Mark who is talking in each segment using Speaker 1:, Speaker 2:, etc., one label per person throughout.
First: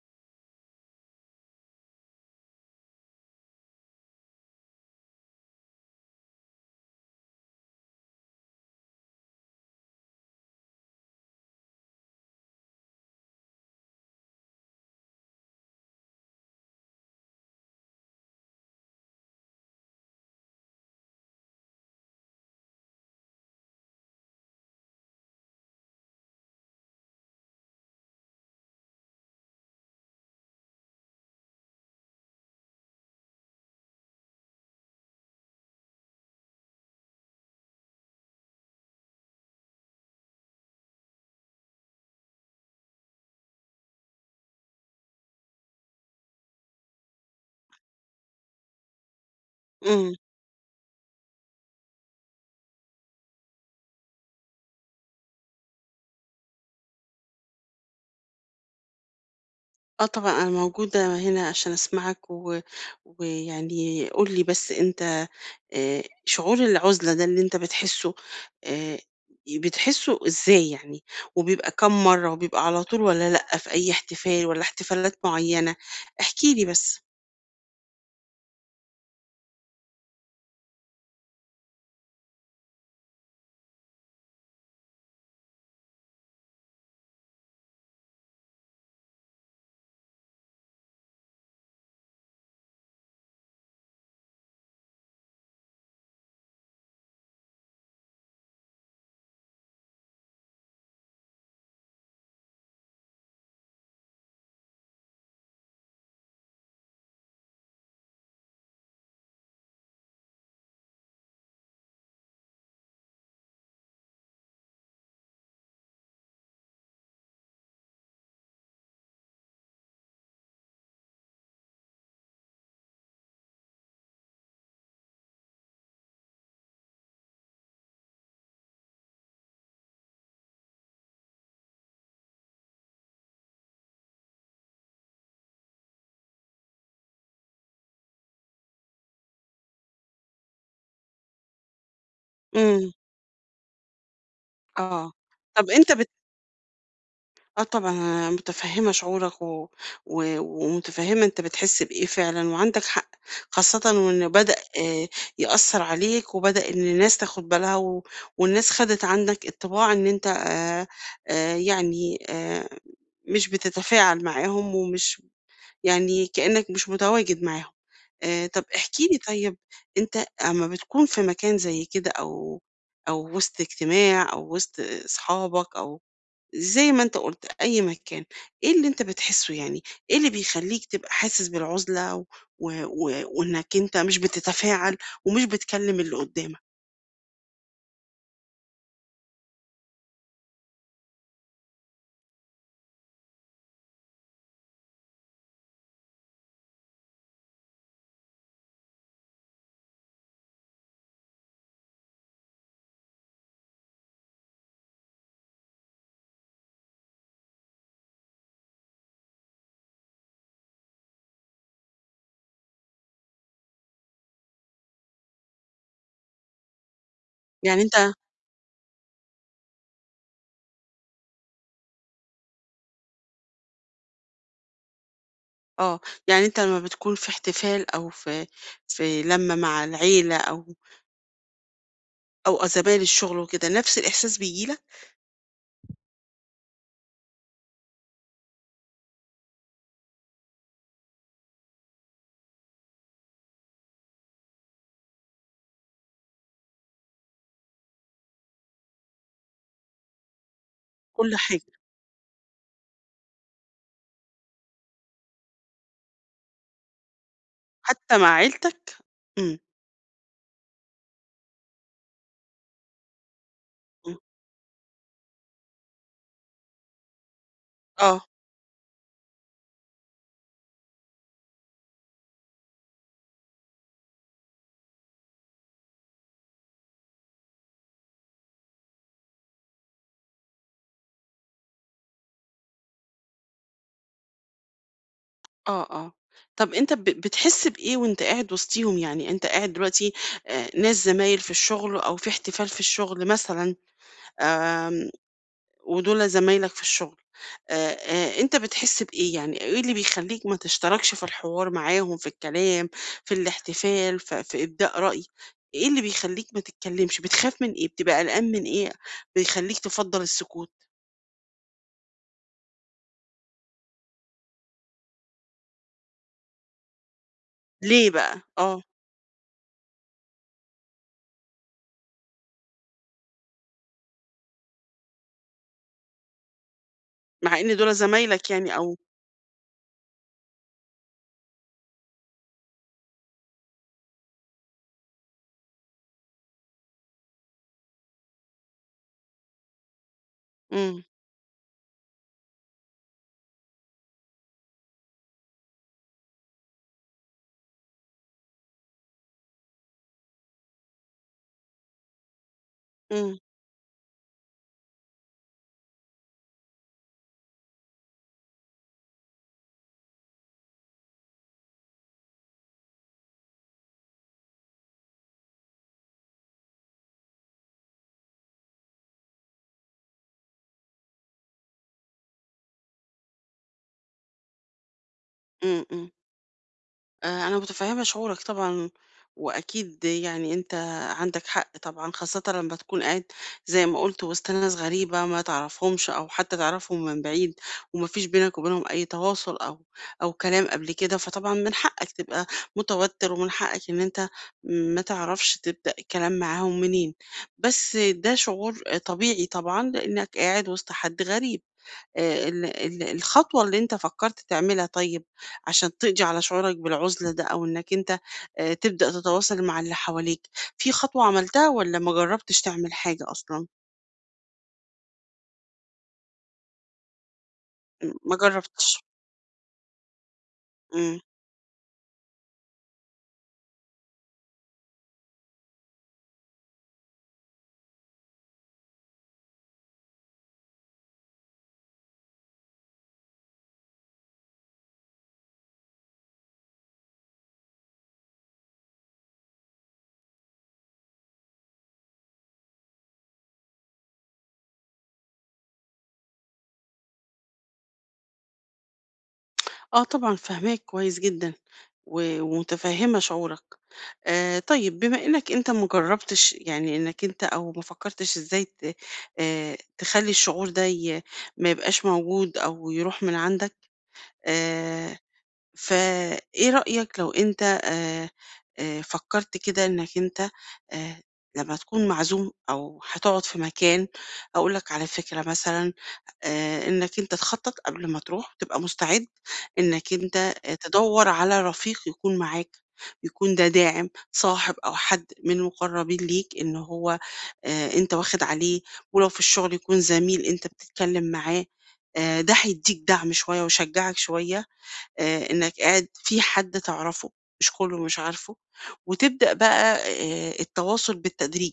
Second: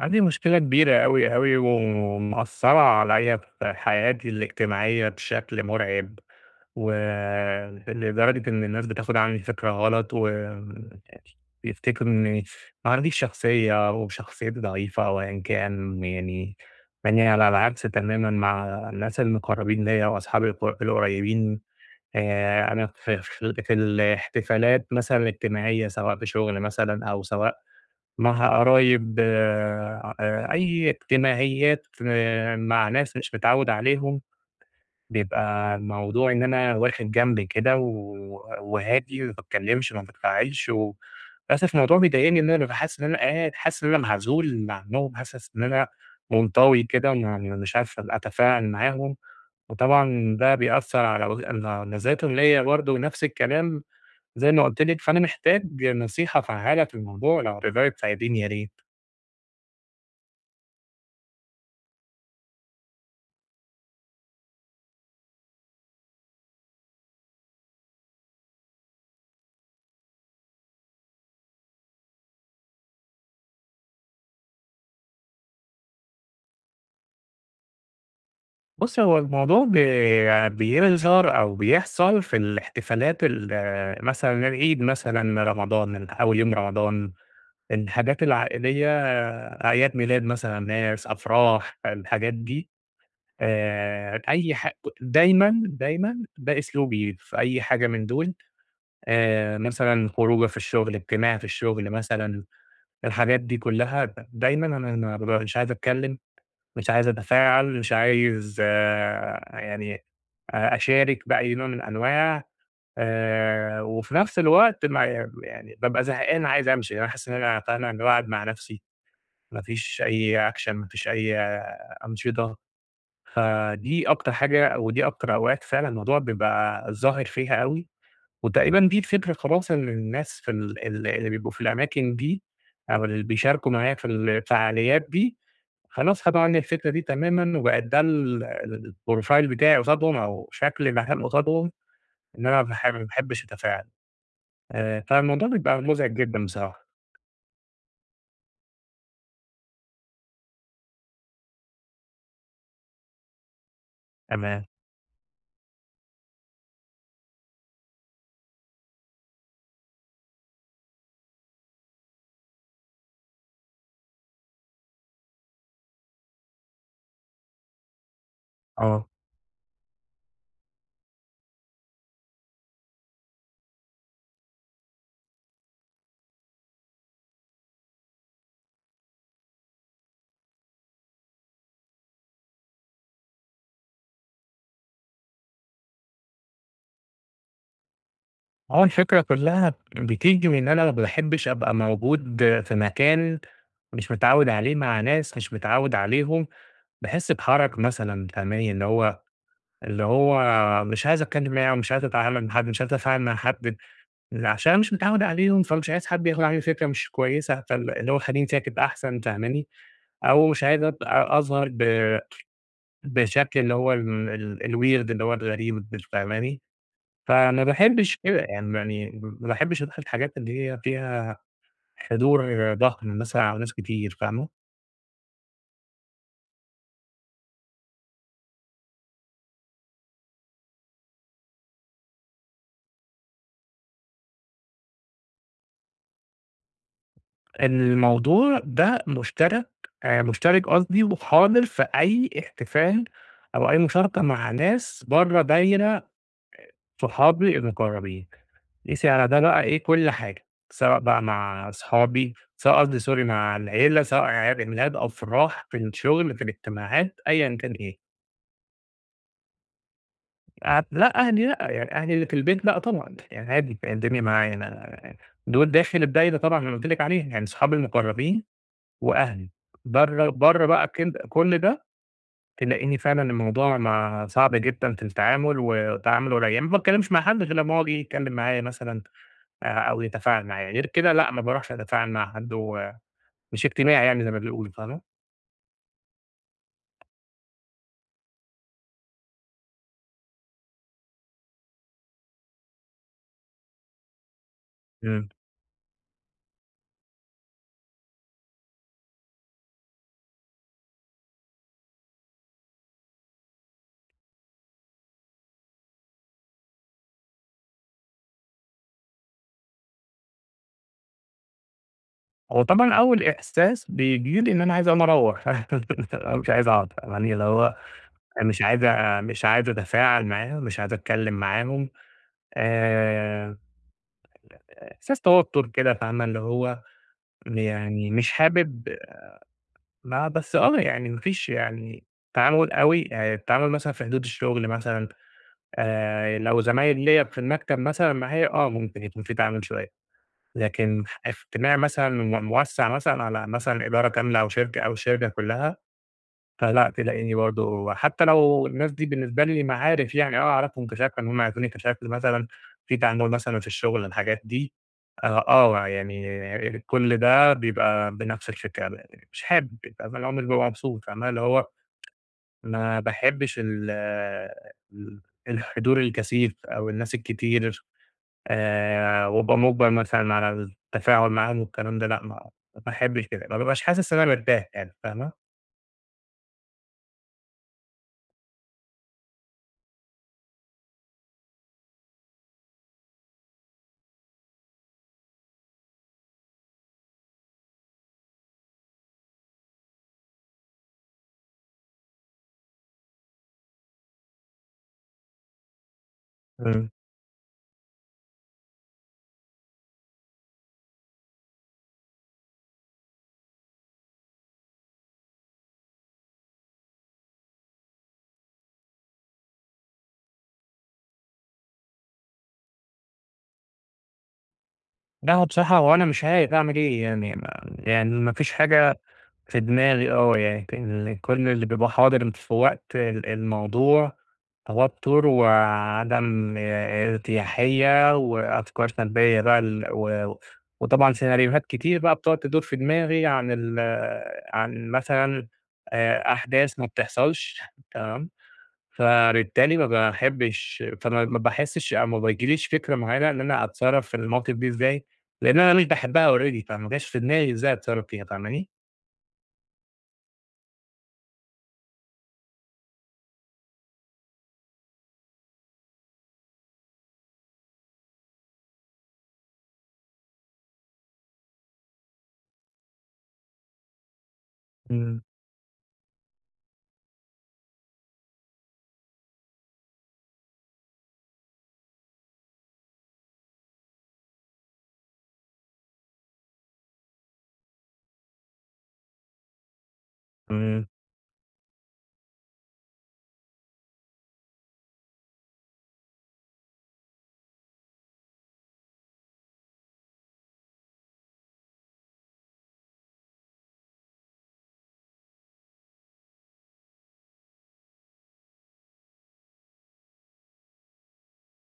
Speaker 1: عندي مشكلة كبيرة أوي، أوي، ومأثّرة عليَّ في حياتي الاجتماعية بشكل مرعب، و لدرجة إن الناس بتاخد عني فكرة غلط، وبيفتكروا إني ما عنديش شخصية وشخصيتي ضعيفة أو أيًا كان يعني، يعني على العكس تمامًا مع الناس المقربين ليَّ وأصحابي القريبين. أنا في الاحتفالات مثلًا الاجتماعية سواء في شغل مثلًا أو سواء مع قرايب أي اجتماعيات آه، مع ناس مش متعوّد عليهم، بيبقى الموضوع إن أنا واخد جنب كده وهادي ما باتكلّمش ما بانفعلش للأسف الموضوع بيضايقني إن أنا بابقى حاسس إن أنا قاعد حاسس إن أنا معزول عنّهم، حاسس إن أنا منطوي كده ويعني مش عارف أبقى أتفاعل معاهم،
Speaker 2: إمم.
Speaker 1: وطبعًا ده بيأثّر على على نظرتهم ليّا برضه نَفْس الكلام زي ما قُلت لِك، فأنا محتاج نصيحة فعّالة في الموضوع لو تقدري تساعديني يا ريت.
Speaker 2: آه طبعًا، أنا موجودة هنا عشان أسمعك ويعني قُل لي بس أنت شعور العُزلة ده اللي أنت آآ بتحسّه إزاي يعني؟ وبيبقى كام مرّة وبيبقى على طول والّا لأ في أي احتفال والّا احتفالات معيّنة؟ احكِ لي بس.
Speaker 1: بُصّي، هو الموضوع بيظهر أو بيحصل في الاحتفالات. مثلًا العيد مثلًا، رمضان، أول يوم رمضان، الحاجات العائلية، أعياد ميلاد مثلًا ناس، أفراح، الحاجات دي. أي ح دايمًا، دايمًا ده أسلوبي في أي حاجة من دول، مثلًا خروجة في الشغل، اجتماع في الشغل مثلًا، الحاجات دي كلّها دايمًا أنا بابقى مش عايز أتكلّم، مش عايز أتفاعل، مش عايز آه، يعني أشارك بأي نوع من أنواع وفي نفس الوقت ما يعني بابقى زهقان عايز أمشي، يعني أنا حاسس إن أنا فعلًا باقعد مع نفسي، ما فيش أي action ما فيش أي آه، أنشطة، فدي أكتر حاجة ودي أكتر أوقات فعلًا الموضوع بيبقى ظاهر فيها أوي، وتقريبًا دي الفكرة خلاص إن الناس في ال ال اللي بيبقوا في الأماكن دي أو اللي بيشاركوا معايا في الفعاليات دي، خلاص خدوا عني الفكرة دي تمامًا وبقت ده الprofile بتاعي قصادهم أو شكلي المكان قصادهم. إن أنا
Speaker 2: إمم.
Speaker 1: ما باحبش أتفاعل،
Speaker 2: آه.
Speaker 1: فالموضوع
Speaker 2: طَب
Speaker 1: بيبقى
Speaker 2: أنت بت
Speaker 1: مُزعج جدًا بصراحة.
Speaker 2: آه طبعًا أنا متفهّمة شعورك و و ومتفهّمة أنت بتحس بإيه فعلًا وعندك حق، خاصةً وإنه بدأ
Speaker 1: تمام.
Speaker 2: يأثّر عليك وبدأ إن الناس تاخُد بالها والناس خَدِت عنّك انطباع إن أنت آآ يعني آآ مش بتتفاعل معاهم ومش يعني كإنّك مش متواجد معاهم. طَب احكِ
Speaker 1: آه.
Speaker 2: لي طيب أنت أمّا بتكون في مكان زي كده أو وِسط اجتماع أو وِسط أصحابك أو زي ما أنت قُلت، أي مكان. إيه اللي أنت بتحسّه يعني؟ إيه اللي بيخلّيك تبقى حاسس بالعُزلة وإنّك أنت مش بتتفاعل ومش بتكلّم اللي قُدّامك؟
Speaker 1: هو الفكرة كلّها بتيجي من إن أنا ما باحبش أبقى موجود في مكان مش متعوّد عليه مع ناس مش متعوّد عليهم، باحس بحَرَج مثلًا فاهماني، اللي هو مش عايز أتكلّم معاهم، مش عايز أتعامل مع حد، مش عايز أتفاعل مع حد، عشان مش متعوّد عليهم، فمش عايز حد ياخُد عني فكرة مش كويسة، اللي هو خلّيني ساكت أحسن فاهماني، أو مش عايز أبقى أظهر بشكل اللي هو ال ال الweird اللي هو الغريب د فاهماني؟ فما
Speaker 2: يعني أنت.
Speaker 1: باحبش كده يعني ما باحبش أروح الحاجات اللي هي فيها حضور ضخم مثلًا أو ناس كتير فاهمة؟
Speaker 2: آه. يعني أنت لمّا بتكون في احتفال أو في لمّة مع العيلة أو زمايل الشُغل وكده، نفس الإحساس بييجي لك؟
Speaker 1: الموضوع ده مشترك قصدي وحاضر في أي احتفال أو أي مشاركة مع ناس برّه دايرة صحابي المقربين. قيسي على ده بقى إيه كل حاجة، سواء بقى
Speaker 2: كل
Speaker 1: مع
Speaker 2: حاجة،
Speaker 1: أصحابي، سواء قصدي سوري مع العيلة، سواء أعياد ميلاد، أفراح، في الشغل، في الاجتماعات، أيًا كان إيه.
Speaker 2: حتّى مع عيلتك؟ إمم،
Speaker 1: أ لأ أهلي لأ، يعني أهلي اللي في البيت لأ طبعًا، يعني عادي
Speaker 2: إمم.
Speaker 1: الدنيا معايا أنا، دول داخل الدايرة طبعًا اللي قُلت لِك عليها، يعني صحابي
Speaker 2: آه.
Speaker 1: المقربين وأهلي. برّه بقى كل ده تلاقيني فعلًا الموضوع ما صعب جدًا في التعامل، وتعامل قليل، يعني ما باتكلمش مع حد غير لمّا هو جه يتكلم معايا مثلًا. أو يتفاعل معايا، غير كده لأ، ما باروحش أتفاعل مع حد ومش اجتماعي يعني زي ما بيقولوا، فاهمة؟
Speaker 2: آه، آه. طَب أنت بتحس بإيه وأنت قاعد وسطيهم؟ يعني أنت قاعد دلوقتي ناس زمايل في الشغل أو في احتفال في الشغل مثلًا. آمم.
Speaker 1: إمم.
Speaker 2: ودول زمايلك في الشغل، أنت بتحس بإيه؟ يعني إيه اللي بيخلّيك ما تشتركش في الحوار معاهم، في الكلام، في الاحتفال، في إبداء رأي؟ إيه اللي بيخلّيك ما تتكلّمش؟ بتخاف من إيه؟ بتبقى قلقان من إيه بيخلّيك تفضّل السكوت؟
Speaker 1: هو طبعًا أول إحساس بييجي لي إن أنا عايز أقوم أروّح أنا مش عايز أقعد، يعني اللي هو
Speaker 2: ليه بقى؟ آه.
Speaker 1: مش عايز أتفاعل معاهم، مش عايز أتكلم معاهم، آآ إحساس توتر كده فاهمة، اللي هو
Speaker 2: مع إن دول
Speaker 1: يعني مش
Speaker 2: زمايلك يعني
Speaker 1: حابب
Speaker 2: أو.
Speaker 1: ما فيش يعني تعامل أوي، التعامل مثلًا في حدود الشغل مثلًا، لو زمايل ليّا في المكتب مثلًا معايا، آه ممكن يكون في تعامل شوية.
Speaker 2: إمم،
Speaker 1: لكن اجتماع مثلًا موسّع مثلًا على مثلًا إدارة كاملة أو شركة أو الشركة كلّها، فلأ تلاقيني برضه حتى لو الناس دي بالنسبة لي معارف يعني آه أعرفهم كشكل، إن هم يعرفوني كشكل مثلًا، في تعامل
Speaker 2: إمم،
Speaker 1: مثلًا في الشغل الحاجات دي، آه، آه يعني كل ده بيبقى بنفس الفكرة مش حابب بأمانة اللي هو مش بابقى مبسوط، فاهمة؟ اللي هو ما باحبش ال ال الحضور الكثيف أو الناس الكتير. وابقى مُجبَر مثلًا على التفاعل معاهم والكلام ده، لأ ما باحبش كده، ما بابقاش حاسس إن أنا مرتاح يعني فاهمة؟
Speaker 2: إمم، إمم. أنا متفهمة شعورك طبعًا، وأكيد يعني أنت عندك حق طبعًا، خاصةً لما تكون قاعد زي ما قُلت وسط ناس غريبة ما تعرفهمش أو حتى تعرفهم من بعيد، وما فيش بينك وبينهم أي تواصل أو كلام قبل كده، فطبعًا من حقك تبقى متوتر، ومن حقك إن أنت ما تعرفش تبدأ الكلام معاهم
Speaker 1: إمم.
Speaker 2: منين، بس ده شعور طبيعي طبعًا، لإنك قاعد وسط حد غريب. ال ال الخطوة اللي أنت فكّرت تعملها طيب، عشان تقضي على شعورك بالعُزلة ده أو إنك أنت تبدأ تتواصل مع اللي حواليك، في خطوة عملتها والّا ما جرّبتش تعمل حاجة أصلًا؟
Speaker 1: لأ هو بصراحة هو أنا مش عارف أعمل إيه يعني ما يعني ما
Speaker 2: ما
Speaker 1: فيش
Speaker 2: جرّبتش.
Speaker 1: حاجة في دماغي آه، يعني ك
Speaker 2: إمم.
Speaker 1: ال كل اللي بيبقى حاضر في وقت الموضوع توتر وعدم ارتياحية وأفكار سلبية بقى ال و وطبعًا سيناريوهات كتير بقى بتقعد تدور في دماغي عن مثلًا أحداث ما بتحصلش تمام، فبالتالي ما باحبش فما ما باحسش أو ما بيجيليش فكرة معينة إن أنا أتصرّف في المواقف دي إزاي، لإن أنا مش باحبها already فما جاش في دماغي إزاي أتصرّف فيها فاهماني؟
Speaker 2: آه طبعًا فاهماك كويس جدًا ومُتفهِّمة شعورك. طيب بما إنّك أنت ما جرّبتش يعني إنّك أنت أو ما فكّرتش إزاي ت تخلّي الشعور ده ما يبقاش موجود أو يروح من عندك، آآ
Speaker 1: إمم،
Speaker 2: فإيه رأيك لو أنت فكرت كده إنك أنت آآ، لمّا تكون معزوم أو هتقعد في مكان، أقول لك على فكرة مثلًا إنك أنت تخطط قبل ما تروح وتبقى مستعد إنك أنت
Speaker 1: إمم،
Speaker 2: تدوّر على رفيق يكون معاك، يكون ده داعم، صاحب أو حد من المقربين ليك إن هو أنت واخد عليه، ولو في الشغل يكون زميل أنت بتتكلم معاه. ده هيدّيك دعم شوية ويشجعك شوية. إنّك قاعد في حد تعرفه، مش كُلّه مش عارفه، وتبدأ بقى التواصل بالتدريج،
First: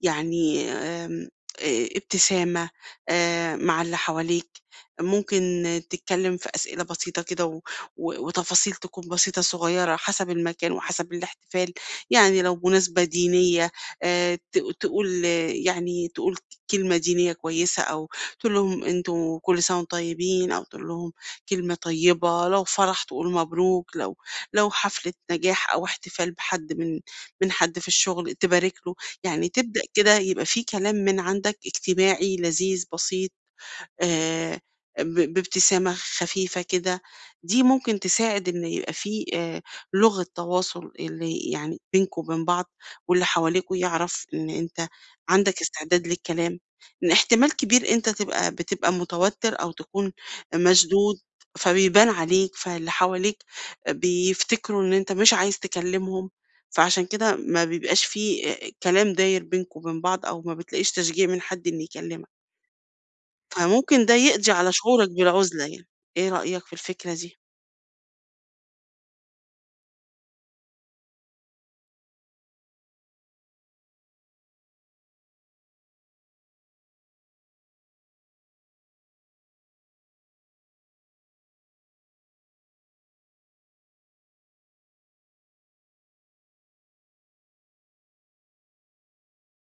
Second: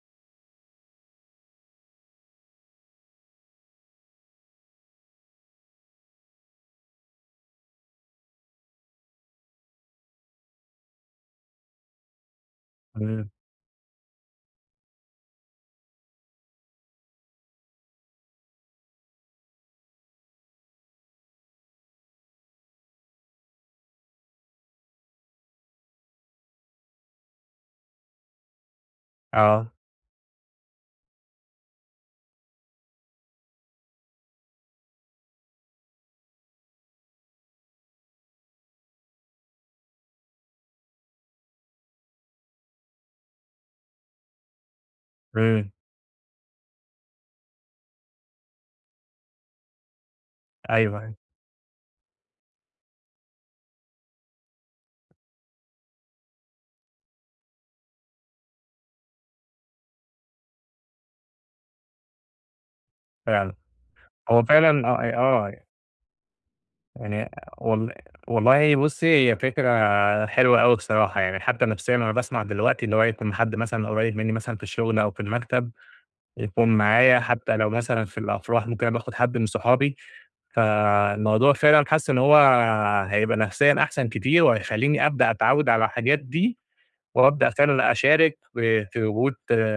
Speaker 2: يعني آمم. ابتسامة مع اللي حواليك، ممكن تتكلّم في أسئلة بسيطة كده و و وتفاصيل تكون بسيطة صغيّرة حسب المكان وحسب الاحتفال، يعني لو مناسبة
Speaker 1: إمم،
Speaker 2: دينية ت تقول آه، يعني تقول كلمة دينية كويسة أو تقول لهم أنتم كل سَنة وأنتم طيبين أو تقول لهم كلمة طيبة، لو فرح تقول مبروك، لو حفلة نجاح أو احتفال بحد من حد في الشغل تبارك له، يعني
Speaker 1: آه،
Speaker 2: تبدأ كده يبقى في كلام من عندك اجتماعي لذيذ بسيط آآ ب بابتسامة خفيفة كده، دي ممكن تساعد إن يبقى في لغة تواصل اللي يعني بينكم وبين بعض، واللي حواليكوا يعرف إن أنت عندك
Speaker 1: إمم،
Speaker 2: استعداد للكلام، إن احتمال كبير أنت بتبقى متوتر أو تكون
Speaker 1: أيوه، أيوه
Speaker 2: مشدود، فبيبان عليك، فاللي حواليك بيفتكروا إن أنت مش عايز تكلمهم، فعشان كده ما بيبقاش في كلام داير بينكم وبين بعض أو ما بتلاقيش تشجيع من حد إنه يكلمك.
Speaker 1: فعلًا،
Speaker 2: فممكن ده
Speaker 1: هو
Speaker 2: يقضي على
Speaker 1: فعلًا
Speaker 2: شعورك
Speaker 1: آه،
Speaker 2: بالعُزلة
Speaker 1: آه.
Speaker 2: يعني، إيه رأيك في الفكرة
Speaker 1: يعني
Speaker 2: دي؟
Speaker 1: وال والله بُصّي، هي فكرة حلوة أوي بصراحة، يعني حتى نفسيًا أنا باسمع دلوقتي اللي هو يكون حد مثلًا قريب منّي مثلًا في الشغل أو في المكتب، يكون معايا حتى لو مثلًا في الأفراح ممكن أنا باخد حد من صحابي، فالموضوع فعلًا حاسس إن هو هيبقى نفسيًا أحسن كتير، وهيخلّيني أبدأ أتعوّد على الحاجات دي، وأبدأ فعلًا أشارك في وجود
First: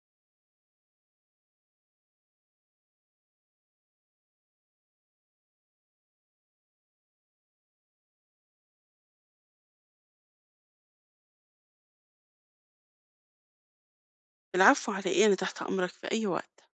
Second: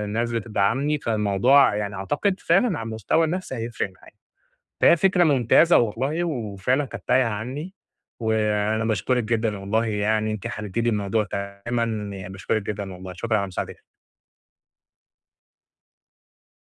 Speaker 1: ناس بتدعمني، فالموضوع يعني أعتقد فعلًا على المستوى النفسي هيفرق معايا. فهي فكرة ممتازة والله، وفعلًا كانت تايهة عني، وأنا باشكرِك جدًا والله يعني أنتِ حليتِ لي الموضوع تمامًا، يعني باشكرِك جدًا والله، شكرًا على مساعدتِك.
Speaker 2: العفو على إيه، أنا تحت أمرك في أي وقت.